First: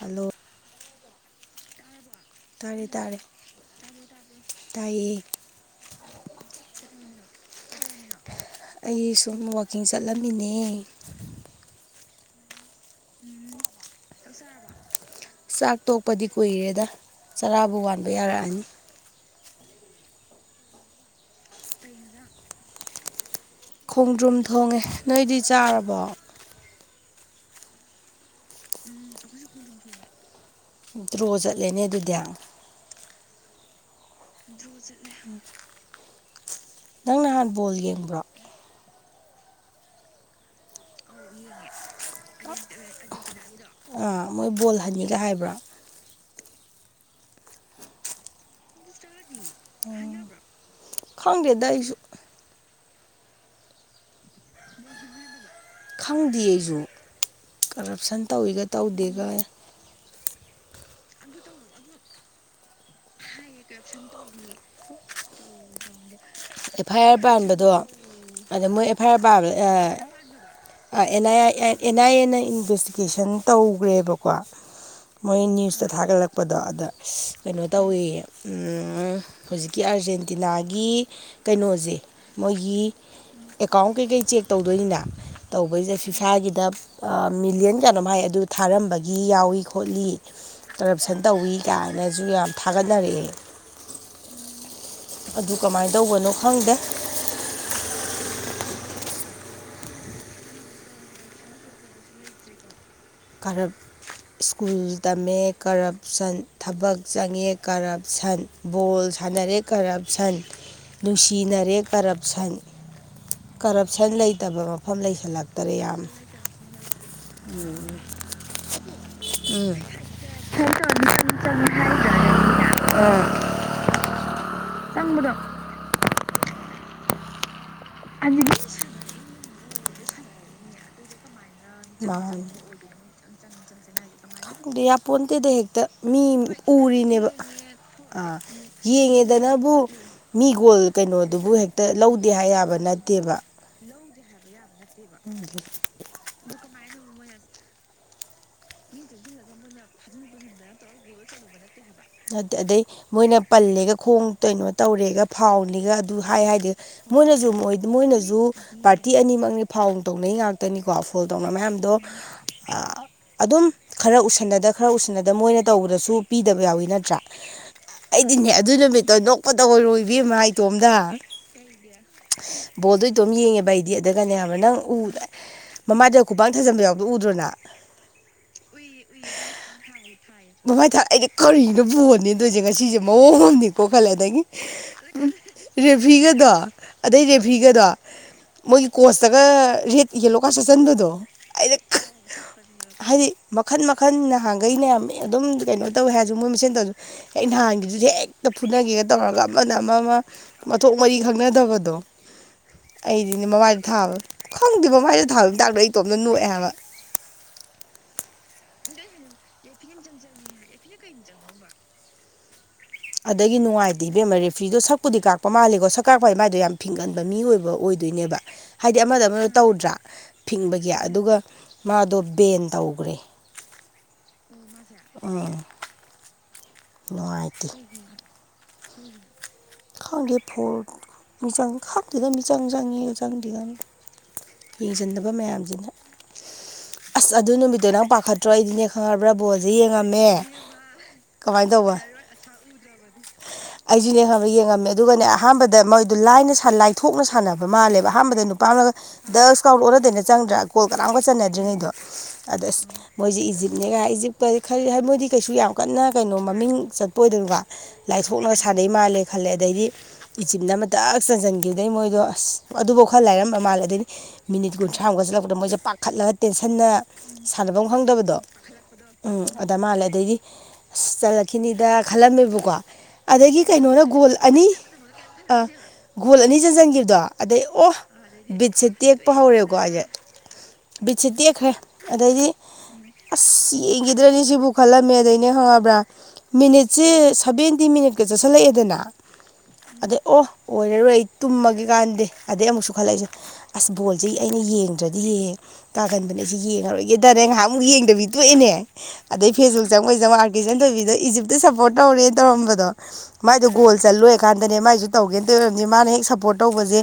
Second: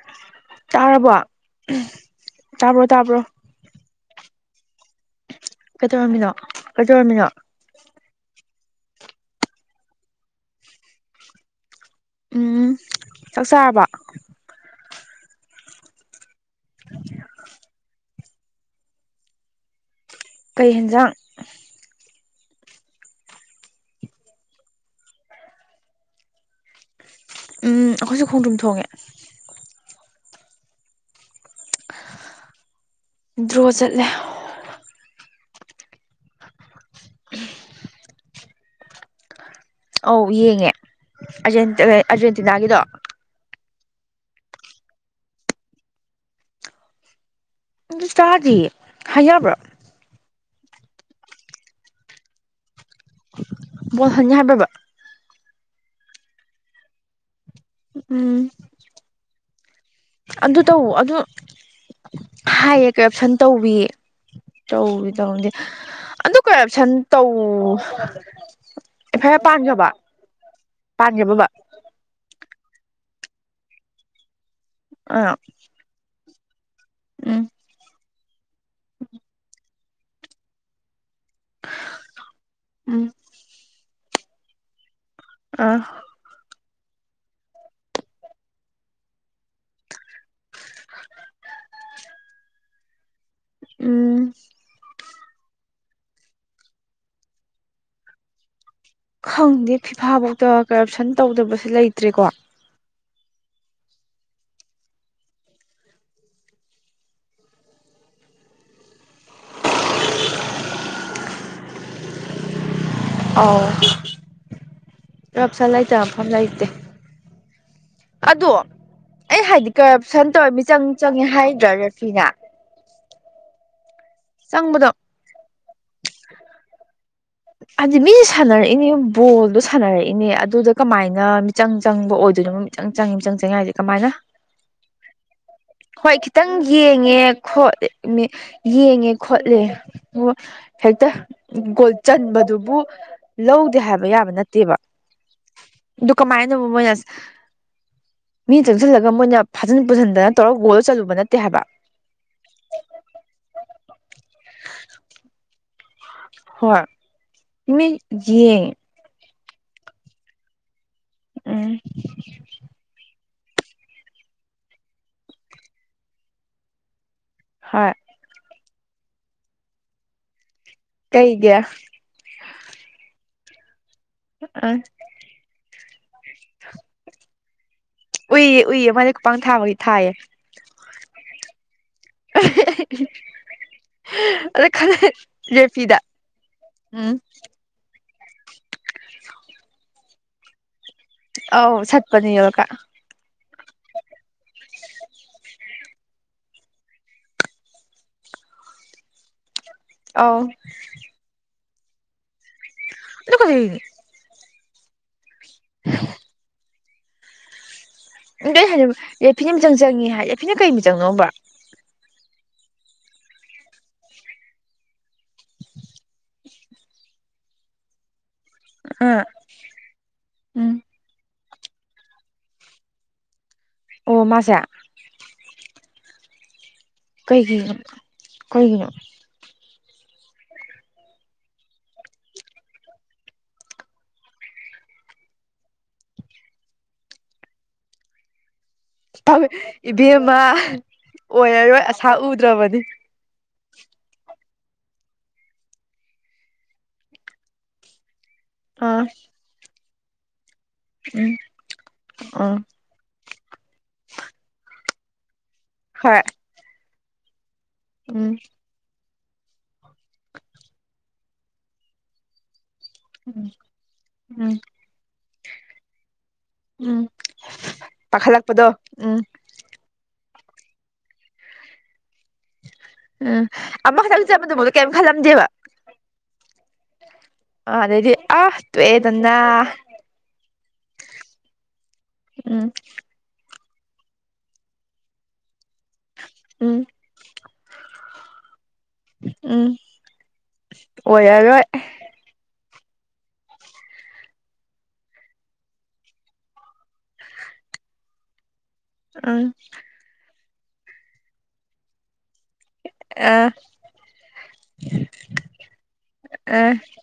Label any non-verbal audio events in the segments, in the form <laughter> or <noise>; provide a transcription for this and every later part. hello ꯇꯥꯔꯕꯣ ꯇꯥꯕ꯭ꯔꯣ ꯇꯥꯔꯦ ꯇꯥꯔꯦ ꯇꯥꯕ꯭ꯔꯣ ꯇꯥꯏꯌꯦ ꯀꯩꯗꯧꯔꯝꯃꯤꯅꯣ ꯀꯩꯗꯧꯔꯝꯃꯤꯅꯣ ꯑꯩ ꯁꯨꯝ ꯋꯥꯛꯀꯤꯡ ꯆꯠꯂꯝꯃꯤꯅꯦ ꯎꯝ ꯆꯥꯛ ꯆꯥꯔꯕꯣ ꯆꯥꯛ ꯇꯣꯛꯄꯗꯤ ꯀꯨꯏꯔꯦꯗ ꯆꯔꯥꯕꯨ ꯋꯥꯟꯕ ꯌꯥꯔꯛꯑꯅꯤ ꯀꯩ ꯍꯦꯟꯖꯥꯡ ꯈꯣꯡꯗ꯭ꯔꯨꯝ ꯊꯣꯡꯉꯦ ꯅꯣꯏꯗꯤ ꯆꯥꯔꯕꯣ ꯎꯝ ꯑꯩꯈꯣꯏꯁꯨ ꯈꯣꯡꯗ꯭ꯔꯨꯝ ꯊꯣꯡꯉꯦ ꯗ꯭ꯔꯣ ꯆꯠꯂꯦꯅꯦ ꯑꯗꯨꯗꯤ ꯗ꯭ꯔꯣ ꯆꯠꯂꯦ ꯗ꯭ꯔꯣꯆꯂꯦ ꯅꯪ ꯅꯍꯥꯟ ꯕꯣꯜ ꯌꯦꯡꯕ꯭ꯔꯣ ꯑꯧ ꯌꯦꯡꯉꯦ ꯑꯔꯖꯦꯟ ꯀꯩ ꯑꯔꯖꯦꯟꯇꯤꯅꯥꯒꯤꯗꯣ ꯑꯥ ꯃꯣꯏ ꯕꯣꯜ ꯍꯟꯅꯤꯒ ꯍꯥꯏꯕ꯭ꯔꯣ ꯑꯗꯨ ꯇꯥꯗꯤꯌꯦ ꯍꯥꯏꯅꯕ꯭ꯔꯣ ꯈꯪꯗꯦꯗ ꯑꯩꯁꯨ ꯕꯣꯜ ꯍꯟꯅꯤ ꯍꯥꯏꯕ꯭ꯔꯕ ꯈꯪꯗꯦ ꯑꯩꯁꯨ ꯀꯔꯞꯁꯟ ꯎꯝ ꯇꯧꯏꯒ ꯇꯧꯗꯦꯒ ꯑꯗꯨ ꯇꯧ ꯑꯗꯨ ꯍꯥꯏꯌꯦ ꯀꯔꯞꯁꯟ ꯇꯧꯏ ꯇꯧꯏ ꯇꯧꯗꯦ ꯑꯗꯨ ꯑꯗꯨ ꯀꯔꯞꯁꯟ ꯑꯦꯐ ꯑꯥꯏ ꯑꯥꯔ ꯇꯧ ꯄꯥꯟꯕꯗꯣ ꯑꯗ ꯃꯣꯏ ꯑꯦꯐ ꯑꯥꯏ ꯑꯥꯔ ꯄꯥꯟꯈꯕ ꯑꯦꯟꯥꯏ ꯑꯥꯏ ꯑꯦꯟ ꯑꯥꯏ ꯑꯦꯅ ꯏꯟꯚꯦꯁꯇꯤꯒꯦꯁꯟ ꯇꯧꯈ꯭ꯔꯦꯕꯀꯣ ꯑꯥ ꯃꯣꯏ ꯅ꯭ꯌꯨꯁꯇ ꯊꯥꯒꯠꯂꯛꯄꯗꯣ ꯑꯗ ꯎꯝ ꯀꯩꯅꯣ ꯇꯧꯋꯦꯌꯦ ꯍꯧꯖꯤꯛꯀꯤ ꯑꯥꯔꯖꯦꯟꯇꯤꯅꯥꯒꯤ ꯀꯩꯅꯣꯁꯦ ꯃꯣꯏꯒꯤ ꯎꯝ ꯑꯦꯀꯥꯎꯟ ꯀꯩꯀꯩ ꯆꯦꯛ ꯇꯧꯗꯣꯏꯅꯤꯅ ꯑꯥ ꯇꯧꯕꯩ ꯁꯤꯗ ꯐꯤꯐꯥꯒꯤꯗ ꯃꯤꯂꯤꯌꯟ ꯀꯌꯤꯅꯣꯝ ꯍꯥꯏ ꯑꯗꯨ ꯊꯥꯔꯝꯕꯒꯤ ꯌꯥꯎꯏ ꯈꯣꯠꯂꯤ ꯀꯔꯞꯁꯟ ꯇꯧꯋꯤ ꯀꯥꯏꯅꯁꯨ ꯌꯥꯝ ꯊꯥꯒꯠꯅꯔꯛꯑꯦ ꯎꯝ ꯑꯗꯨ ꯀꯃꯥꯏꯅ ꯇꯧꯕꯅꯣ ꯈꯪꯗꯦ ꯈꯪꯗꯦ ꯐꯤꯐꯥꯐꯧꯗ ꯀꯔꯞꯁꯟ ꯇꯧꯗꯕꯁꯦ ꯂꯩꯇ꯭ꯔꯦꯀꯣ <unintelligible> ꯁ꯭ꯀꯨꯜ ꯇꯝꯃꯦ ꯀꯔꯞꯁꯟ ꯊꯕꯛ ꯆꯪꯉꯦ ꯀꯔꯞꯁꯟ ꯕꯣꯜ ꯁꯥꯟꯅꯔꯦ ꯀꯔꯞꯁꯟ ꯅꯨꯡꯁꯤꯅꯔꯦ ꯀꯔꯞꯁꯟ ꯑꯧ ꯀꯔꯞꯁꯟ ꯂꯩꯇꯕ ꯃꯐꯝ ꯀꯔꯞꯁꯟ ꯂꯩꯁꯜꯂꯛꯇꯔꯦ ꯂꯩꯇ ꯌꯥꯝ ꯃꯐꯝ ꯂꯩꯇꯦ ꯎꯝ ꯑꯗꯣ ꯑꯩ ꯍꯥꯏꯗꯤ ꯀꯔꯞꯁꯟ ꯇꯧꯔ ꯃꯤꯆꯪ ꯆꯪꯉꯦ ꯍꯥꯏꯗ꯭ꯔꯥ ꯔꯤꯐ꯭ꯔꯤꯅ <unintelligible> ꯆꯪꯕꯗꯣ ꯎꯕꯗꯣ <unintelligible> ꯍꯥꯏꯗꯤ ꯃꯤꯁꯦ ꯁꯥꯟꯅꯔꯛꯏꯅꯦ ꯕꯣꯜꯗꯣ ꯁꯥꯟꯅꯔꯛꯏꯅꯦ ꯑꯗꯨꯗ ꯀꯃꯥꯏꯅ ꯃꯤꯆꯪ ꯆꯪꯕ ꯃꯥꯅꯤ ꯑꯣꯏꯗꯣꯏꯅꯣ ꯃꯤꯆꯪ ꯆꯪꯏ ꯃꯤꯆꯪ ꯆꯪꯏ ꯍꯥꯏꯁꯦ ꯀꯃꯥꯏꯅ ꯈꯪꯗꯦ ꯌꯥꯄꯣꯟꯇꯦꯗ ꯍꯦꯛꯇ ꯍꯣꯏ ꯃꯤ ꯈꯤꯇꯪ ꯌꯦꯡꯉꯦ ꯎꯔꯤꯅꯦꯕ ꯈꯣꯠ ꯑꯥ ꯌꯦꯡꯉꯦ ꯈꯣꯠꯂꯦ ꯌꯦꯡꯉꯦꯗꯅꯕꯨ ꯃꯤꯒꯣꯜ ꯍꯦꯛꯇ ꯀꯩꯅꯣꯗꯨꯕꯨ ꯍꯦꯛꯇ ꯒꯣꯜ ꯆꯟ ꯂꯧꯗꯦ ꯍꯥꯏ ꯕꯗꯨꯕꯨ ꯌꯥꯕ ꯂꯧꯗꯦ ꯍꯥꯏꯕ ꯌꯥꯕ ꯅꯠꯇꯦꯕ ꯎꯝ <unintelligible> ꯗꯨ ꯀꯃꯥꯏꯅꯅꯣꯕ ꯃꯣꯏꯁ ꯃꯤꯅ ꯆꯪꯁꯤꯜꯂꯒ ꯃꯣꯏꯅ ꯐꯥꯖꯤꯟ ꯄꯨꯁꯤꯟꯗꯅ ꯇꯧꯔꯒ ꯒꯣꯜꯗꯨ ꯆꯟꯂꯨꯕ ꯅꯠꯇꯦ ꯍꯥꯏꯕ ꯑꯗꯩ ꯃꯣꯏꯅ ꯄꯜꯂꯦꯒ ꯈꯣꯡ ꯀꯩꯅꯣ ꯇꯧꯔꯦꯒ ꯐꯥꯎꯟꯅꯤꯒ ꯑꯗꯨ ꯍꯥꯏ ꯍꯥꯏꯗꯤ ꯍꯣꯏ ꯃꯣꯏꯅꯁꯨ ꯃꯣꯏ ꯃꯤ ꯃꯣꯏꯅꯁꯨ ꯌꯦꯡꯉꯦ ꯄꯥꯔꯇꯤ ꯑꯅꯤꯃꯛꯅꯤ ꯐꯥꯎꯟ ꯇꯧꯅꯩ ꯉꯥꯛꯇ ꯈꯛꯇꯅꯤꯀꯣ ꯐꯣꯟ ꯇꯧꯅ ꯎꯝ ꯃꯌꯥꯝꯗꯣ ꯑꯗꯨꯝ ꯈꯔ ꯎꯁꯟꯅꯗ ꯈꯔ ꯎꯁꯟꯅꯗ ꯃꯣꯏꯅ ꯇꯧꯕꯗꯁꯨ ꯄꯤꯗꯕ ꯌꯥꯎꯋꯤ ꯅꯠꯇ꯭ꯔꯥ ꯍꯣꯏ ꯑꯩꯗꯤꯅꯦ ꯑꯗꯨ ꯅꯨꯃꯤꯠꯇꯣ ꯅꯣꯛꯄꯗ <unintelligible> ꯏꯕꯦꯝꯃ ꯍꯥꯏ ꯀꯩꯒꯤ ꯕꯣꯜꯗꯣ ꯏꯇꯣꯝ ꯌꯦꯡꯉꯦꯕ ꯑꯩꯗꯤ ꯑꯗꯨꯒꯅꯦ ꯍꯥꯏꯕ ꯅꯪ ꯎ ꯃꯃꯥꯏꯗꯣ ꯈꯨꯨꯕꯥꯛꯅ ꯊꯥꯖꯟꯕ ꯌꯥꯎꯕꯗꯣ ꯎꯗ꯭ꯔꯣ ꯅꯪ ꯎꯏꯌꯦ ꯎꯏꯌꯦ ꯃꯥꯗꯤ ꯈꯨꯄꯥꯡ ꯊꯥꯕꯒꯤ ꯊꯥꯏꯌꯦ <unintelligible> ꯃꯃꯥꯏ ꯊꯥꯏ ꯑꯩꯗꯤ ꯀꯔꯤꯅꯣ ꯕꯣꯜ <unintelligible> ꯉꯁꯤꯁꯦ ꯃꯑꯣꯡ ꯑꯃꯅꯤꯀꯣ ꯈꯜꯂꯦ ꯑꯗꯒꯤ ꯑꯗ ꯈꯜꯂꯦ ꯎꯝ ꯔꯦꯐꯤꯗ ꯔꯦꯐ꯭ꯔꯤꯒꯗꯣ ꯎꯝ ꯑꯗꯩ ꯔꯦꯐꯔꯤꯒꯗꯣ ꯃꯣꯏꯒꯤ ꯀꯣꯆꯇꯒ ꯔꯦꯠ ꯌꯦꯂꯣꯀ꯭ꯔꯥꯗ ꯁꯠꯆꯟꯕꯗꯣ ꯑꯥꯎ ꯑꯩꯗ ꯁꯠꯄꯅꯤ ꯌꯣꯂꯣ ꯀ꯭ꯔꯥꯗ ꯍꯥꯏꯗꯤ ꯃꯈꯟ ꯃꯈꯟ ꯅꯍꯥꯟꯈꯩꯅꯦ ꯑꯗꯨꯝ ꯀꯩꯅꯣ ꯇꯧꯋꯦ ꯍꯥꯏꯔꯁꯨ ꯃꯣꯏ ꯃꯁꯦꯟ ꯇꯧꯔꯁꯨ ꯑꯩ ꯅꯍꯥꯟꯒꯤꯗꯨꯁꯨ ꯍꯦꯛꯇ ꯐꯨꯅꯒꯦꯒ ꯇꯧꯔꯒ ꯑꯃꯅ ꯑꯃ ꯑꯃ ꯑꯧ ꯃꯊꯣꯡ ꯃꯔꯤ ꯈꯪꯅꯗꯕꯗꯣ ꯑꯗꯨ ꯑꯩꯗꯤꯅꯦ ꯃꯃꯥꯏꯗ ꯀꯩꯗꯩ ꯊꯥꯕꯗꯣ ꯈꯪꯗꯦꯕ ꯃꯥꯏꯗ ꯊꯥꯕ ꯃꯇꯥꯡꯗꯣ ꯑꯩ ꯏꯇꯣꯝꯇ ꯅꯣꯛꯑꯦ ꯍꯥꯏꯕ <unintelligible> ꯔꯦꯐ꯭ꯔꯤꯅ ꯃꯤꯆꯪ ꯆꯪꯉꯤ ꯍꯥꯏ ꯔꯦꯐ꯭ꯔꯤꯅ ꯀꯩ ꯃꯤꯆꯪꯅꯣꯕ ꯑꯗꯒꯤ ꯅꯨꯡꯉꯥꯏꯇꯦ ꯏꯕꯦꯝꯃ ꯔꯦꯐ꯭ꯔꯤꯗꯣ ꯁꯛꯄꯨꯗꯤ ꯀꯥꯛꯄ ꯃꯥꯜꯂꯤꯀꯣ ꯁꯛ ꯀꯥꯛꯄ ꯍꯥꯏ ꯃꯥꯏꯗꯣ ꯌꯥꯝ ꯐꯤꯡꯒꯟꯕ ꯃꯤ ꯑꯣꯏꯕ ꯑꯣꯏꯗꯣꯏꯅꯦꯕ ꯍꯥꯏꯗꯤ ꯑ ꯑꯃꯗ ꯑꯃꯗ ꯇꯧꯗ꯭ꯔꯥ ꯎꯝ ꯐꯤꯡꯕꯒꯤ ꯑꯗꯨꯒ ꯃꯥꯗꯣ ꯕꯦꯟ ꯇꯧꯒ꯭ꯔꯦ ꯑꯣ ꯃꯥꯁꯦ ꯑꯥ ꯀꯩꯒꯤꯅꯣ ꯀꯩꯒꯤꯅꯣ ꯈꯪꯗꯦ ꯐꯣꯜ ꯃꯤꯆꯪ ꯈꯪꯗꯦꯗ ꯃꯤꯆꯪ ꯆꯪꯉꯦꯒ ꯆꯪꯗꯦꯒ ꯌꯦꯡꯁꯤꯟꯗꯕ ꯃꯌꯥꯝꯁꯤꯅ ꯑꯁ ꯑꯗꯨ ꯅꯨꯃꯤꯠꯇꯣ ꯅꯪ ꯄꯥꯈꯠꯇ꯭ꯔꯣ ꯑꯩꯗꯤꯅꯦ ꯈꯪꯉꯔꯕ꯭ꯔꯥ ꯕꯣꯜꯁꯦ ꯌꯦꯡꯉꯝꯃꯦ ꯏꯕꯦꯝꯃ ꯀꯃꯥꯏ ꯑꯣꯏꯔꯔꯣꯏ ꯇꯧꯕ ꯑꯁꯥ ꯎꯗ꯭ꯔꯕꯅꯤ ꯑꯩꯁꯨꯅꯦ ꯈꯪꯕ ꯌꯦꯡꯉꯝꯃꯦ ꯑꯗꯨꯒꯅꯦ ꯑꯍꯥꯟꯕꯗ ꯃꯣꯏꯗ ꯂꯥꯏꯅ ꯂꯥꯏꯊꯣꯛꯅ ꯁꯥꯟꯅꯕ ꯃꯥꯜꯂꯦꯕ ꯑꯍꯥꯟꯕꯗ ꯑꯥ <unintelligible> ꯗꯛꯁ ꯀꯥꯎꯕꯗꯣ ꯑꯣꯟꯅ ꯇꯧꯅ ꯆꯪꯗ꯭ꯔꯥ ꯒꯣꯜ ꯀꯅꯥꯝꯀ ꯎꯝ ꯆꯟꯅꯗ꯭ꯔꯤꯉꯩꯗꯣ ꯑꯥ ꯑꯗ ꯑꯁ ꯃꯣꯏꯁꯤ ꯏꯖꯤꯞꯅꯦꯒ ꯏꯖꯤꯞꯇ ꯈꯟꯅꯦ ꯃꯣꯏꯗꯤ ꯀꯩꯁꯨ ꯌꯥꯝ ꯀꯟꯅ ꯍꯣꯏ ꯀꯩꯅꯣ ꯃꯃꯤꯡ ꯆꯠ <unintelligible> ꯂꯥꯏ ꯎꯝ ꯑꯩꯈꯣꯏ ꯁꯥꯟꯅꯩ ꯃꯥꯜꯂꯦ ꯈꯜꯂꯦ ꯑꯗꯩꯗꯤ ꯏꯆꯤꯞꯅ ꯑꯃꯇꯛ ꯆꯟꯁꯤꯟꯈꯤꯗꯩ ꯃꯣꯏꯗꯣ ꯑꯁ ꯑꯗꯨꯐꯥꯎ ꯈꯔ ꯎꯝ ꯂꯥꯏꯔꯝꯕ ꯃꯥꯜꯂꯦ ꯑꯗꯩꯅꯤ ꯎꯝ ꯃꯤꯅꯤꯠ ꯀꯨꯟꯊ꯭ꯔꯥꯃꯨꯛꯀ ꯆꯠꯂꯛꯄꯗ ꯃꯣꯏꯁꯦ ꯄꯥꯈꯠꯂꯒ ꯇꯦꯟꯁꯟꯅ ꯁꯥꯟꯅꯕ ꯈꯪꯗꯕꯗ ꯊꯜꯂꯛꯄꯗꯣ ꯎꯝ ꯎꯝ ꯑꯗ ꯃꯥꯜꯂꯦ ꯑꯗꯩꯗꯤ ꯑꯁ ꯆꯠꯂꯛꯈꯤꯅꯤꯗ ꯈꯜꯂꯝꯃꯦꯕꯀꯣ ꯎꯝ ꯑꯗꯒꯤ ꯀꯩꯅꯣꯅ ꯑꯃꯈꯛꯇꯪ ꯒꯣꯜ ꯑꯅꯤ ꯆꯠꯄꯗꯨꯕꯨꯗ ꯀꯩꯝ ꯈꯜꯂꯝꯗꯦꯕ ꯒꯣꯜ ꯑꯅꯤ ꯆꯟꯁꯤꯟꯈꯤꯕꯗꯣ ꯑꯗꯩ ꯑ ꯑꯣ ꯑꯗꯩꯗꯤ ꯑ ꯕꯤꯠꯁꯦ ꯇꯦꯛꯄ ꯇꯣꯛꯑꯦꯗꯅ ꯍꯧꯔꯦꯀꯣ ꯑꯩꯁꯦ ꯕꯤꯠꯁꯦ ꯇꯦꯛꯈ꯭ꯔꯦ ꯑꯗꯩꯗꯤ ꯎꯝ ꯑꯁ ꯌꯦꯡꯈꯤꯗ꯭ꯔꯅꯤ ꯁꯤꯕꯨ ꯈꯜꯂꯝꯃꯦ ꯑꯗꯩꯅꯦ ꯈꯪꯉꯕ꯭ꯔꯥ ꯎꯝ ꯃꯤꯅꯤꯠꯁꯦ ꯁꯚꯦꯟꯇꯤ ꯃꯤꯅꯤꯠ <unintelligible> ꯆꯠꯁꯤꯜꯂꯛꯑꯦꯗꯅ ꯎꯝ ꯑꯗꯩ ꯑꯣ ꯑꯣꯏꯔꯔꯣꯏ ꯑꯩ ꯇꯨꯝꯃꯒꯦ ꯀꯥꯟꯅꯗꯦ ꯑꯗꯩ ꯑꯃꯨꯛꯁꯨ ꯈꯜꯂꯛꯏꯁꯦ ꯑꯁ ꯕꯣꯜꯁꯦ ꯑꯩꯅ ꯌꯦꯡꯗ꯭ꯔꯗꯤ ꯌꯦꯍꯦ ꯇꯥꯒꯟꯕꯅꯦ ꯁꯤ ꯌꯦꯡꯉꯔꯣꯏꯒꯦꯗꯅꯦ ꯉꯥꯏꯍꯥꯛꯃꯨꯛ ꯌꯦꯡꯗꯕꯤꯗ ꯇꯣꯛꯑꯅꯦ ꯑꯗꯩ ꯎꯝ ꯐꯦꯁꯕꯨꯛ ꯆꯪꯉꯣꯏ ꯆꯪꯉ ꯑꯥꯔ ꯀꯦ ꯏꯆꯟꯊꯣꯏꯕꯤꯗꯣ ꯏꯖꯤꯞꯇ ꯁꯞꯄꯣꯔꯠ ꯇꯧꯔꯦ ꯇꯧꯔꯝꯕꯗꯣ ꯑꯥ ꯃꯥꯏꯗꯣ ꯒꯣꯜ ꯆꯜ ꯂꯣꯏꯔꯀꯥꯟꯗꯅꯦ ꯃꯥꯏꯁꯨ ꯇꯧꯒꯦꯅ ꯇꯧ ꯑꯣꯏꯔꯝꯅꯤ ꯃꯥꯅ ꯍꯦꯛ ꯁꯞꯄꯣꯔꯠ ꯑꯥ ꯇꯧꯕꯁꯦ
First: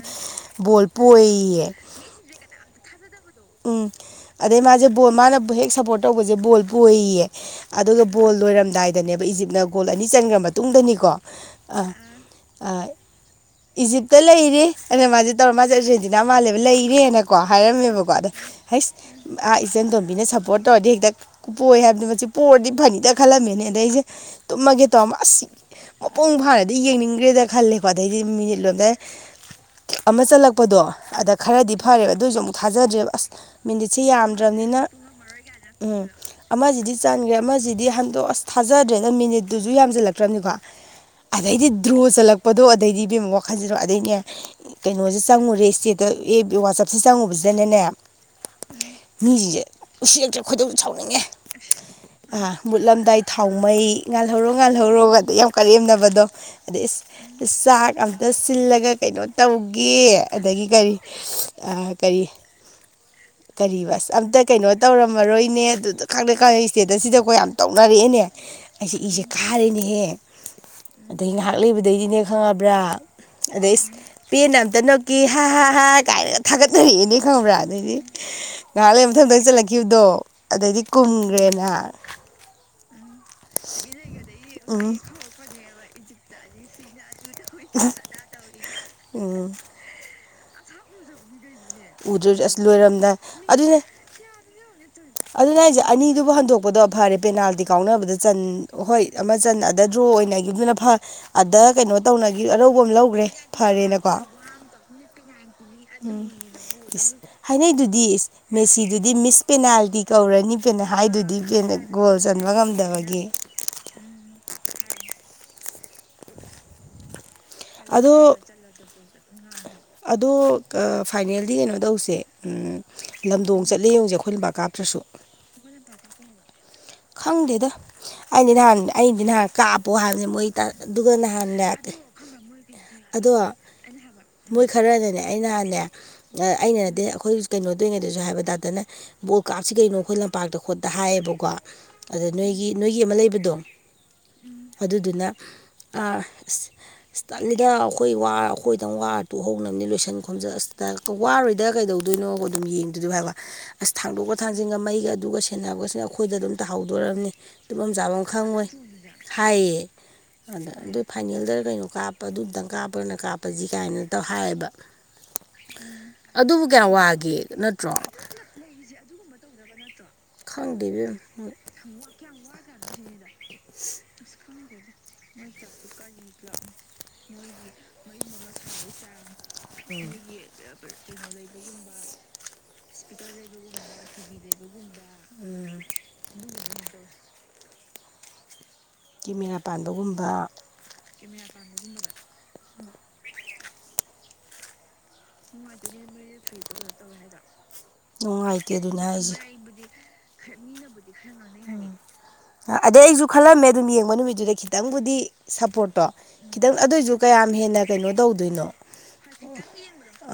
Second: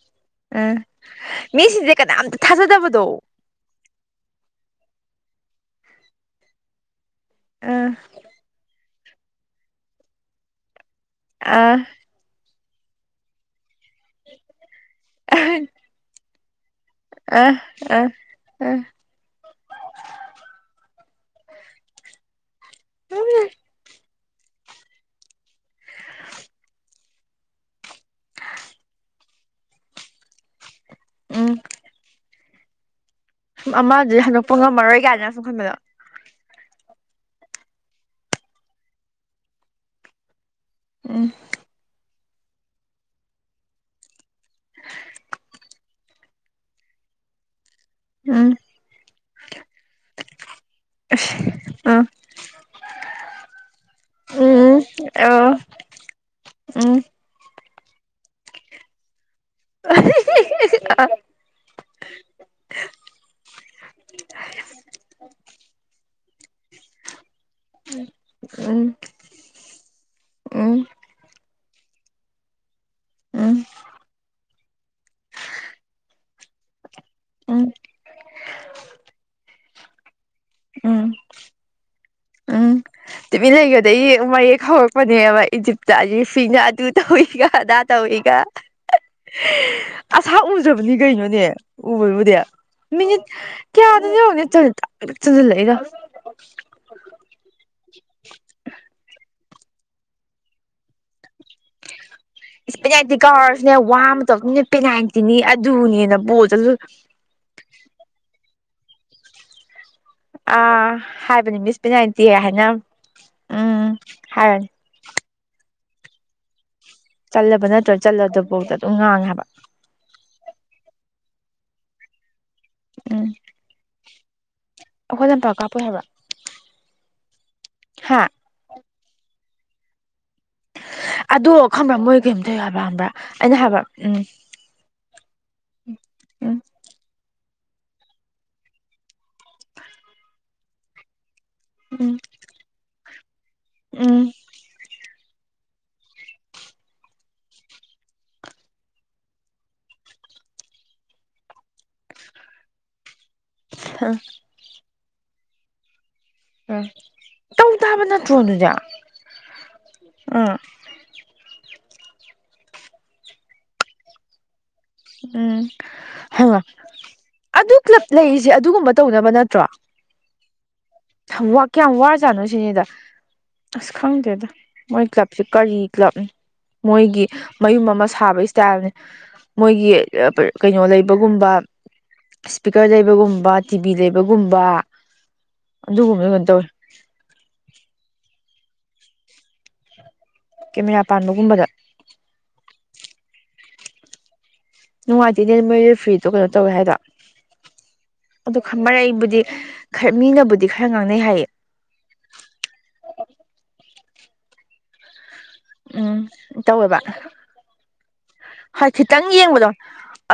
ꯑꯥ ꯕꯣꯜ ꯄꯣꯏꯌꯦ ꯃꯤꯁꯤꯡꯁꯦ ꯀꯅꯥꯝꯇ ꯊꯥꯖꯗꯕꯗꯣ ꯎꯝ ꯑꯗꯩ ꯃꯥꯁꯦ ꯕꯣꯜ ꯃꯥꯅ ꯍꯦꯛ ꯁꯞꯄꯣꯔꯠ ꯇꯧꯕꯁꯦ ꯕꯣꯜ ꯄꯣꯏꯌꯦꯌꯦ ꯑꯥ ꯑꯗꯨꯒ ꯕꯣꯜ ꯂꯣꯏꯔꯝꯗꯥꯏꯗꯅꯦꯕ ꯏꯖꯤꯞꯅ ꯒꯣꯜ ꯑꯅꯤ ꯆꯟꯒ꯭ꯔ ꯃꯇꯨꯡꯗꯅꯤꯀꯣ ꯑꯥ <unintelligible> ꯏꯖꯤꯞꯇ ꯂꯩꯔꯤ ꯑꯗꯨꯅ ꯃꯥꯗꯤ ꯇꯧꯔ ꯃꯥ ꯑꯥ ꯆꯠꯂꯁ꯭ꯔꯦꯗꯤꯅ ꯃꯥꯜꯂꯦꯕ ꯂꯩ ꯏꯔꯦꯅꯀꯣ ꯑꯥ ꯍꯥꯏꯔꯝꯃꯦꯕꯀꯣ ꯑꯗ ꯑꯥ ꯍꯁ ꯑꯥ ꯏꯆꯟ ꯇꯣꯝꯕꯤꯅ ꯁꯞꯄꯣꯔꯠ ꯇꯧꯔꯗꯤ ꯍꯦꯛꯇ ꯀꯨꯞꯄꯣꯛꯣꯏ ꯍꯥꯏꯕꯅꯤ ꯃꯁꯤ ꯄꯣꯔꯗꯤ ꯐꯅꯤꯗ ꯈꯜꯂꯝꯃꯦꯅꯦ ꯑꯗꯩꯁꯦ ꯇꯨꯝꯃꯒꯦ ꯇꯧꯔ ꯑꯁ ꯃꯄꯨꯡ ꯐꯥꯅꯗꯤ ꯌꯦꯡꯅꯤꯡꯈ꯭ꯔꯦꯗ ꯈꯜꯂꯦꯀꯣ ꯑꯗꯩꯗꯤ ꯃꯤꯅꯤꯠ ꯂꯣꯝꯗꯥꯏ ꯑꯃ ꯆꯠꯂꯛꯄ ꯀꯛꯄꯗꯣ ꯑꯗ ꯎꯝ ꯈꯔꯗꯤ ꯐꯔꯦꯕ ꯑꯗꯨꯑꯣꯏꯁꯨ ꯑꯃꯨꯛ ꯊꯥꯖꯗ꯭ꯔꯦꯕ ꯑꯁ ꯃꯤꯅꯤꯠꯁꯦ ꯑꯃꯗꯨꯗꯤ ꯍꯟꯗꯣꯛꯄ ꯌꯥꯝꯗ꯭ꯔꯕꯅꯤꯅ ꯉꯝꯃꯔꯣꯏ ꯀꯥꯏꯗꯅ ꯁꯨꯝ ꯈꯟꯕꯗꯣ ꯎꯝ ꯑꯃꯁꯤꯗꯤ ꯆꯥꯟꯈ꯭ꯔꯦ ꯑꯃꯁꯤꯗꯤ ꯍꯟꯗꯣꯛ ꯑꯁ ꯊꯥꯖꯗ꯭ꯔꯦꯅ ꯃꯤꯅꯤꯠꯇꯨꯁꯨ ꯌꯥꯝꯁꯤꯜꯂꯛꯇ꯭ꯔꯕꯅꯤꯀꯣ ꯎꯝ ꯑꯗꯩꯗꯤ ꯗ꯭ꯔꯣ ꯆꯜꯂꯛꯄꯗꯣ ꯑꯗꯩꯗꯤꯕꯦꯝꯃ ꯋꯥꯈꯜꯁꯤꯂꯣ ꯑꯗꯩꯅꯦ ꯀꯩꯅꯣꯁꯦ ꯆꯪꯉꯨꯔꯦ ꯏꯁꯇꯦ ꯋꯥꯆꯞꯁꯦ ꯆꯪꯉꯨꯕꯁꯤꯗꯅꯅꯦ <unintelligible> ꯃꯤꯁꯤꯡꯁꯦ ꯎꯁꯤꯔꯛꯇ꯭ꯔꯦ ꯈꯣꯏꯗꯧ ꯁꯥꯎꯅꯤꯡꯉꯦ ꯑꯥ ꯑ ꯃꯨꯠꯂꯝꯗꯥꯏ ꯊꯥꯎꯃꯩ ꯉꯥꯜꯍꯧꯔꯣ ꯉꯥꯜ ꯎꯝ ꯊꯧꯔꯣꯒꯗ ꯌꯥꯝ ꯑꯣ ꯀꯔꯦꯝꯅꯕꯗꯣ ꯑꯗꯩ ꯎꯝ ꯆꯥꯛ ꯑꯝꯇ ꯁꯤꯜꯂꯒ ꯀꯩꯅꯣ ꯇꯧꯒꯦ ꯑꯗꯒꯤ ꯀꯔꯤ ꯀꯔꯤ <inaudible> ꯀꯔꯤ ꯕꯁ ꯑꯝꯇ ꯀꯩꯅꯣ ꯇꯧꯔꯝꯃꯔꯣꯏꯅꯦ ꯑꯗꯨꯗ ꯈꯪꯗꯩ ꯈꯪꯗꯩ ꯏꯁꯇꯦꯠ ꯑꯁꯤꯗꯀꯣ ꯌꯥꯝ ꯇꯧꯅꯔꯛꯑꯦꯅꯦ <inaudible> ꯊꯥꯔꯦꯅꯦꯍꯦ ꯎꯝ ꯑꯗꯩ ꯉꯥꯏꯍꯥꯛ ꯂꯩꯕꯗꯩꯗꯤꯅꯦ ꯈꯪꯉꯕ꯭ꯔꯥ ꯎꯝ ꯑꯗꯩ ꯄꯦꯟꯅ ꯑꯝꯇ ꯅꯣꯛꯀꯤ ꯍꯥ ꯍꯥ ꯍꯥ ꯀꯥꯏꯅꯒ ꯊꯥꯒꯠꯅꯔꯤꯛꯏ ꯈꯪꯕ꯭ꯔꯥ ꯎꯝ ꯑꯗꯩꯗꯤ ꯉꯥꯏꯍꯥꯛ ꯂꯩ ꯃ ꯃꯇꯝꯗ ꯆꯠꯂꯛꯈꯤꯕꯗꯣ ꯑꯗꯩꯗꯤ ꯎꯝ ꯀꯨꯝꯈ꯭ꯔꯦꯅ ꯎꯝ ꯇꯤꯕꯤ ꯂꯩꯒꯗ ꯃꯌꯦꯛ ꯎꯝ ꯍꯧꯔꯛꯄꯅꯦꯕ ꯏꯖꯤꯞ ꯆꯥꯖꯤ ꯐꯤꯅ ꯇꯨ ꯇ ꯍꯏꯒ ꯑꯗꯥ ꯇ ꯑꯣꯏꯏꯒ ꯎꯝ ꯑꯁꯥ ꯎꯖꯕꯅꯤ ꯀꯩꯅꯣꯅꯦ ꯎꯗ꯭ꯔꯦ ꯎꯕꯕꯨꯗ ꯑꯁ ꯃꯤꯅꯤ ꯂꯣꯏꯔꯝꯗꯥꯏ ꯀꯌꯥꯗꯅꯤꯅꯦ ꯆꯇꯥ ꯑꯗꯨꯅ ꯑꯩꯁꯦ ꯑꯅꯤꯗꯨꯕꯨ ꯍꯟꯗꯣꯛꯄꯗꯣ ꯐꯔꯦ ꯄꯦꯅꯥꯜꯇꯤ ꯀꯥꯎꯅꯕꯗ ꯆꯟ ꯍꯣꯏ ꯆꯟ ꯑꯗ ꯗ꯭ꯔꯣ ꯑꯣꯏꯅꯈꯤꯕꯗꯨꯅ ꯐ ꯑꯗ ꯀꯩꯅꯣ ꯇꯧꯅꯒꯤ ꯑꯔꯧꯕ ꯑꯃ ꯂꯧꯈ꯭ꯔꯦ ꯐꯔꯦꯅꯀꯣ ꯄꯦꯅꯥꯟꯇꯤꯅꯤ ꯑꯗꯨꯅꯦꯅ ꯕꯣꯠꯇꯁꯨ ꯏꯁ ꯍꯥꯏꯅꯩꯗꯨꯗꯤ ꯃꯦꯁꯤꯗꯨꯗꯤ ꯃꯤꯁ ꯄꯦꯅꯥꯜꯇꯤ ꯇꯧꯔꯅꯤ ꯐꯦꯅ ꯑꯥ ꯍꯥꯏꯗꯨꯗꯤ ꯍꯥꯏꯕꯅꯤ ꯐꯦꯅ ꯃꯤꯁ ꯒꯣꯜ ꯄꯦꯅꯥꯜꯇꯤ ꯆꯟꯕ ꯍꯥꯏꯅ ꯉꯝꯗꯕꯒꯤ ꯎꯝ ꯍꯥꯏꯔꯅꯤ ꯆꯜꯂꯕ ꯅꯠꯇ꯭ꯔ ꯑꯗꯣ ꯆꯠꯂꯗꯕꯐꯥꯎꯗ ꯑꯗꯨꯝ ꯉꯥꯡꯉꯦꯕ ꯑꯗꯣ ꯐꯥꯏꯅꯦꯜꯗꯤ ꯀꯩꯅꯣ ꯇꯧꯁꯦ ꯎꯝ ꯂꯝꯗꯣꯡ ꯆꯠꯂꯦ ꯌꯦꯡꯉꯨꯁꯦ ꯑꯩꯈꯣꯏ ꯂꯝꯕꯥ ꯀꯥꯞ ꯇ꯭ꯔꯤꯁꯨ ꯑꯩꯈꯣꯏ ꯌꯥꯝꯝꯇꯥꯎ ꯀꯥꯞꯄꯣꯏ ꯍꯥꯏꯕ ꯈꯪꯗꯦꯗꯣ ꯍꯥ ꯑꯩꯗꯤ ꯅꯍꯥꯟ ꯑꯩꯗꯤ ꯅꯍꯥꯟ ꯀꯥꯞꯄꯣ ꯍꯥꯏꯕꯅꯦ ꯃꯣꯏ ꯑꯗꯨꯒ ꯑꯗꯣ ꯅꯍꯥꯟꯅꯦ ꯈꯪꯕ꯭ꯔꯥ ꯃꯣꯏ ꯀꯩꯝ ꯇꯧꯌꯨ ꯍꯥꯏꯕ ꯍꯕ꯭ꯔꯥ ꯑꯗꯣ ꯑꯩꯅ ꯍꯥꯏꯕ ꯎꯝ ꯃꯣꯏ ꯈꯔꯅꯅꯦ ꯑꯩ ꯅꯍꯥꯟꯅꯦ ꯎꯝ ꯑꯩꯅ ꯅꯗꯤ ꯑꯩꯈꯣꯏ ꯀꯩꯅꯣꯗꯣꯏꯔꯤꯉꯩꯗꯁꯨ ꯍꯥꯏꯕ ꯗꯥꯛꯇꯅ ꯕꯣꯜ ꯀꯥꯞꯁꯤ ꯀꯩꯅꯣ ꯑꯩꯈꯣꯏ ꯂꯝꯄꯥꯛꯇ ꯈꯣꯠꯇ ꯍꯥꯏꯌꯦꯕꯀꯣ ꯎꯝ ꯑꯗ ꯅꯣꯏꯒꯤ ꯅꯣꯏꯒꯤ ꯑꯃ ꯂꯩꯕꯗꯣ ꯎꯝ ꯑꯗꯨꯗꯨꯅ ꯑ ꯂꯤꯗ ꯑꯩꯈꯣꯏ ꯑꯩꯈꯣꯏꯗꯪ ꯋꯥꯔ ꯇꯨꯍꯧꯅꯕꯅꯤ ꯂꯣꯏꯁꯟ ꯈꯣꯝꯖꯟ ꯑꯁꯤ ꯋꯥꯔꯣꯏꯗ ꯀꯩꯗꯧ ꯑꯗꯨꯣꯏꯅꯣ ꯑꯗꯨꯝ ꯌꯦꯡꯗꯗꯂ ꯑꯁ ꯎꯝ ꯊꯥꯡꯗꯣꯛꯑ ꯊꯥꯡꯖꯟꯒ ꯃꯩꯒ ꯑꯗꯨꯒ ꯁꯦꯟꯅꯕꯁꯤꯅ ꯑꯩꯈꯣꯏꯗ ꯑꯗꯨꯝ ꯎꯝ ꯇꯥꯍꯧꯗꯣꯔꯕꯅꯤ ꯇꯧ ꯇꯐꯝ ꯇꯥꯕ ꯆꯥꯐꯝ ꯅꯠꯇ꯭ꯔꯣ ꯈꯪꯉꯣꯏ ꯑꯗꯨꯗꯤ ꯍꯥꯏꯌꯦ ꯎꯝ ꯑꯗ ꯑꯗꯨ ꯐꯥꯏꯅꯦꯜꯗ ꯀꯩꯅꯣ ꯀꯥꯞꯄ ꯑꯗꯨꯇꯪ ꯀꯥꯞꯄ꯭ꯔꯅ ꯀꯥꯞꯄꯁꯤ ꯀꯥꯏꯅ ꯇꯧ ꯍꯥꯏꯌꯦꯕ ꯎꯝ ꯍꯩꯃꯥ ꯑꯗꯨꯕꯨ ꯀꯌꯥꯝ ꯋꯥꯒꯦ ꯑꯗꯨ ꯅꯠꯇ꯭ꯔꯣ ꯀ꯭ꯂꯞ ꯂꯩꯔꯤꯁꯦ ꯑꯗꯨꯒꯨꯝꯕ ꯇꯧꯅꯕ ꯅꯠꯇ꯭ꯔꯣ ꯈꯪꯗꯦ ꯏꯕꯦꯝꯃ ꯀꯌꯥꯝ ꯋꯥꯔꯖꯥꯠꯅꯣ ꯁꯤꯅꯤꯗ ꯑꯁ ꯈꯪꯗꯦꯗ ꯃꯣꯏ ꯀ꯭ꯂꯕꯁꯦ ꯀꯔꯤ ꯀ꯭ꯂꯕꯅꯤ ꯃꯣꯏꯒꯤ ꯃꯌꯨꯝ ꯑꯃ ꯁꯥꯕ ꯏꯁꯇꯥꯏꯜꯅꯤ ꯃꯣꯏꯒꯤ ꯀꯩꯅꯣ ꯂꯩꯕꯒꯨꯝꯕ ꯁꯄꯤꯀꯔ ꯂꯩꯕꯒꯨꯝꯕ ꯇꯤꯚꯤ ꯂꯩꯕꯒꯨꯝꯕ ꯑꯗꯨꯒꯨꯝꯕ ꯀꯩꯅꯣ ꯇꯧꯋꯤ ꯀꯤ ꯃꯤꯔꯥ ꯄꯥꯟꯕꯒꯨꯝꯕ ꯀꯦꯃꯦꯔꯥ ꯄꯥꯟꯕꯒꯨꯝꯕꯗ ꯅꯨꯡꯉꯥꯏꯇꯦꯅꯦ ꯃꯣꯏꯔꯦ ꯐ꯭ꯔꯤꯗꯣ ꯀꯩꯅꯣ ꯇꯧꯋꯦ ꯍꯥꯏꯗꯣ ꯑꯣ ꯅꯨꯡꯉꯥꯏꯇꯦ ꯈ ꯃꯔꯔ ꯑꯗꯨꯅꯦ ꯍꯥꯏꯁꯦ ꯑꯩꯕꯨꯗꯤ ꯈꯔ ꯃꯤꯅꯕꯨꯗꯤ ꯈꯔ ꯉꯥꯡꯅꯩ ꯍꯥꯏꯌꯦ ꯑꯗꯩ ꯑꯩꯁꯨ ꯈꯜꯂꯝꯃꯦ ꯑꯗꯨꯝ ꯌꯦꯡꯕ ꯅꯨꯃꯤꯠꯇꯨꯗ ꯈꯤꯇꯪꯕꯨꯗꯤ ꯁꯞꯄꯣꯔꯠꯇꯣ ꯎꯝ ꯈꯤꯇꯪ ꯑꯗꯨꯑꯣꯏꯁꯨ ꯀꯌꯥꯝ ꯍꯦꯟꯅ ꯀꯩꯅꯣ ꯇꯧꯗꯣꯏꯅꯣ ꯍꯥꯏ ꯈꯤꯇꯪ ꯌꯦꯡꯕꯗꯣ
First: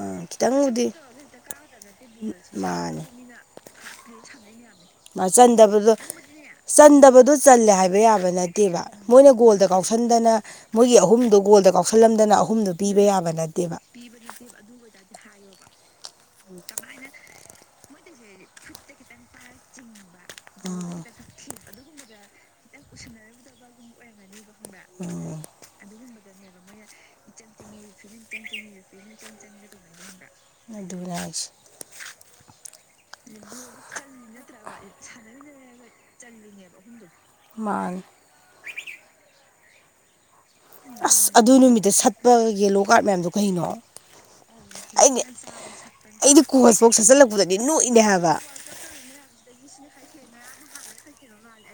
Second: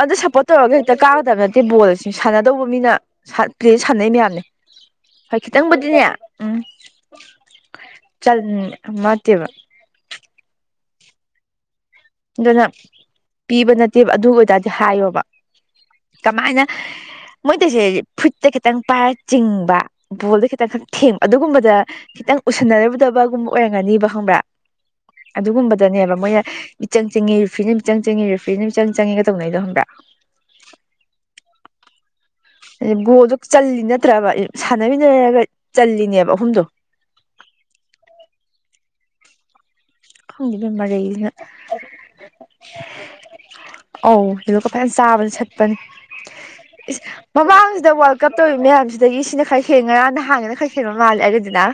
ꯑꯗꯣ ꯁꯞꯄꯣꯔꯠ ꯇꯧꯔꯒ ꯈꯤꯇꯪꯕꯨꯗꯤ ꯍꯦꯛꯇ ꯀꯥꯒꯗꯕ ꯅꯠꯇꯦ ꯕꯣꯜ ꯑꯁꯤ ꯁꯥꯟꯅꯗꯧꯕ ꯃꯤꯅ ꯃꯥꯅꯦ ꯄ꯭ꯂꯦ ꯁꯥꯟꯅꯩ ꯃꯌꯥꯝꯅꯦ ꯃꯥ ꯍꯣꯏ ꯆꯟꯗꯕꯗꯣ ꯈꯤꯇꯪꯕꯨꯗꯤꯅꯦ ꯎꯝ ꯆꯟꯗꯕꯗꯣ ꯆꯜꯂꯦ ꯍꯥꯏꯕ ꯌꯥꯕ ꯆꯟ ꯅꯠꯇꯦꯕ ꯑꯃ ꯃꯣꯏꯅ ꯅꯠꯇꯦꯕ ꯒꯣꯜꯗ ꯀꯥꯎꯁꯟꯗꯅ ꯃꯣꯏꯒꯤ ꯑꯍꯨꯝꯗꯨꯣ ꯒꯣꯜꯗ ꯀꯥꯎꯁꯜꯂꯝꯗꯅ ꯑꯍꯨꯝꯗꯣ ꯄꯤꯕ ꯌꯥꯕ ꯅꯠꯇꯦꯕ ꯠꯇꯦꯕ ꯑꯗꯨ ꯑꯣꯏꯇꯥꯔꯗꯤ ꯍꯥꯏꯌꯣꯕ ꯀꯃꯥꯏꯅ ꯃꯣꯏꯗꯁꯦ ꯐꯨꯠꯇ ꯈꯤꯇꯪ ꯄꯥꯏꯔ ꯆꯤꯡꯕ ꯕꯣꯜꯗ ꯈꯤꯇꯪ ꯈꯪ ꯊꯦꯡ ꯑꯗꯨꯒꯨꯝꯕꯗ ꯈꯤꯇꯪ ꯎꯁꯤꯟꯅꯔꯨꯗꯕꯒꯨꯝꯕ ꯑꯣꯏꯔꯝꯒꯅꯤꯕ ꯈꯪꯕ꯭ꯔꯥ ꯑꯗꯨꯒꯨꯝꯕꯗꯅꯦꯕ ꯃꯣꯏꯅ ꯃꯤꯆꯪ ꯆꯤꯡꯉꯤ ꯐꯤ ꯆꯪ ꯆꯪꯉꯦꯔꯤ꯭ꯖ ꯅꯨꯃꯤꯆꯪꯉꯦ ꯇꯧꯅꯗꯣꯕ꯭ꯔꯥ ꯨꯅꯥ ꯑ ꯒꯣꯗꯣ ꯆ ꯅꯠꯇ꯭ꯔꯕ ꯁꯥꯟꯅꯃꯤꯟꯅꯔꯒ ꯆꯜꯂꯤꯅꯦꯕ ꯑꯍꯨꯝꯗꯣ ꯃꯥꯥꯡ ꯐꯪꯕꯦꯝꯔꯦ ꯑꯁ ꯑꯗꯨ ꯅꯨꯃꯤꯠꯇ ꯁꯠꯄ ꯌꯦꯂꯣ ꯀꯥꯔꯠ ꯃꯌꯥꯝꯗꯣ ꯀꯩꯅꯣ ꯑꯧ ꯑꯗꯨꯒ ꯐꯖꯅ ꯑꯩꯗꯤ ꯆꯥꯕꯗ ꯁꯠꯄꯅꯦ ꯑꯩꯗꯤ ꯀꯣꯆꯐꯧ ꯏꯁ ꯁꯠꯆꯜꯂꯛꯄꯗꯗꯤ ꯃꯃꯥꯡꯁꯤꯗ ꯅꯣꯛꯏꯅꯦ ꯋꯥꯔꯜ ꯀꯞ ꯍꯥꯏꯕ ꯇꯧꯋꯤ ꯃꯌꯥꯝꯁꯤꯗ ꯑꯗꯒꯤ ꯁꯤꯅ ꯈꯔ ꯍꯦꯡꯉꯔꯥ ꯅꯍꯥꯟꯉꯅ ꯈꯔ ꯍꯦꯡꯕ ꯃꯥꯜꯂꯦ ꯑꯗꯨꯗꯨꯅ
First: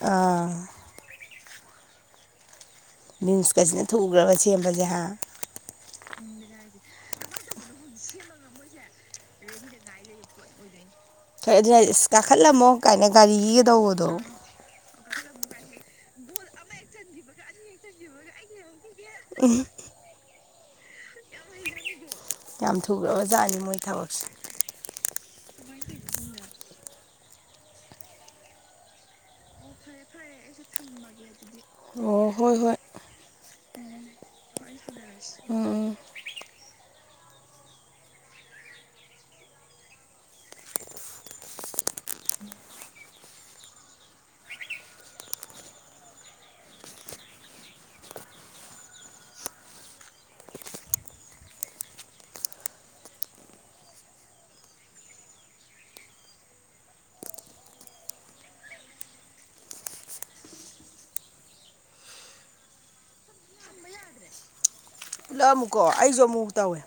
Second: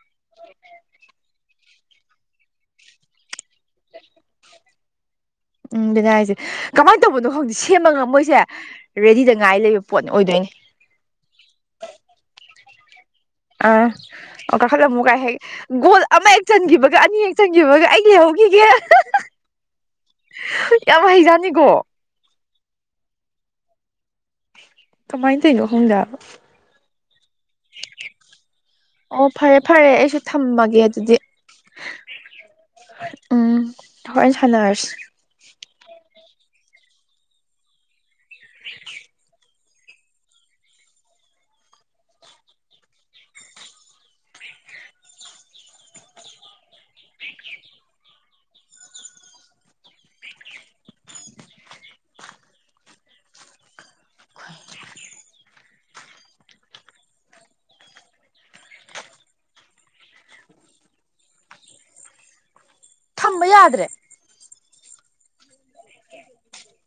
ꯑꯥ ꯕꯤꯟꯁꯀꯁꯤꯅ ꯊꯨꯈ꯭ꯔꯕ ꯁꯦꯝꯕꯁꯦ ꯍꯥ ꯎꯝ ꯕꯤꯅ ꯍꯥꯏꯁꯦ ꯀꯃꯥꯏꯅ ꯇꯧꯕꯅꯣ ꯍꯧꯖꯤꯛ ꯁꯦꯝꯕ ꯉꯝꯃꯣꯏꯁꯦ ꯔꯦꯗꯤꯗ ꯉꯥꯏ ꯂꯩꯕ ꯄꯣꯠꯅꯤ ꯑꯣꯏꯗꯣꯏꯅꯦ ꯍꯣꯏ ꯑꯗꯨꯅ ꯑꯁ ꯀꯥꯈꯠꯂꯝꯃꯣ ꯀꯥꯏꯅ ꯒꯥꯔꯤꯒ ꯑꯥ ꯇꯧꯕꯗꯣ ꯑꯣ ꯀꯥꯈꯠ ꯑꯃꯨꯛ ꯀꯥꯏ ꯍꯦꯛ ꯒꯣꯜ ꯑꯃ ꯍꯦꯛ ꯆꯟꯈꯤꯕꯒ ꯑꯅꯤ ꯍꯦꯛ ꯆꯟꯈꯤꯕꯒ ꯑꯩ ꯂꯩꯍꯧꯈꯤꯒꯦ ꯎꯝ ꯌꯥꯝ ꯍꯩꯖꯅꯤꯀꯣ ꯌꯥꯝ ꯊꯨꯒꯕ ꯖꯥꯠꯅꯤ ꯃꯣꯏ ꯊꯕꯛꯁꯦ ꯀꯃꯥꯏ ꯇꯩꯅꯣ ꯍꯣꯗꯕ ꯑꯣ ꯐꯔꯦ ꯐꯔꯦ ꯑꯩꯁꯨ ꯊꯝꯃꯒꯦ ꯑꯗꯨꯗꯤ ꯑꯣ ꯍꯣꯏ ꯍꯣꯏ ꯎꯝ ꯍꯣꯏ ꯁꯂꯁ ꯎꯝ ꯎꯝ <inaudible> ꯊꯝꯕ ꯌꯥꯗ꯭ꯔꯦ ꯄꯨꯂꯛꯑ ꯑꯃꯨꯀꯣ ꯑꯩꯁꯨ ꯑꯃꯨꯛ ꯇꯧꯋꯦ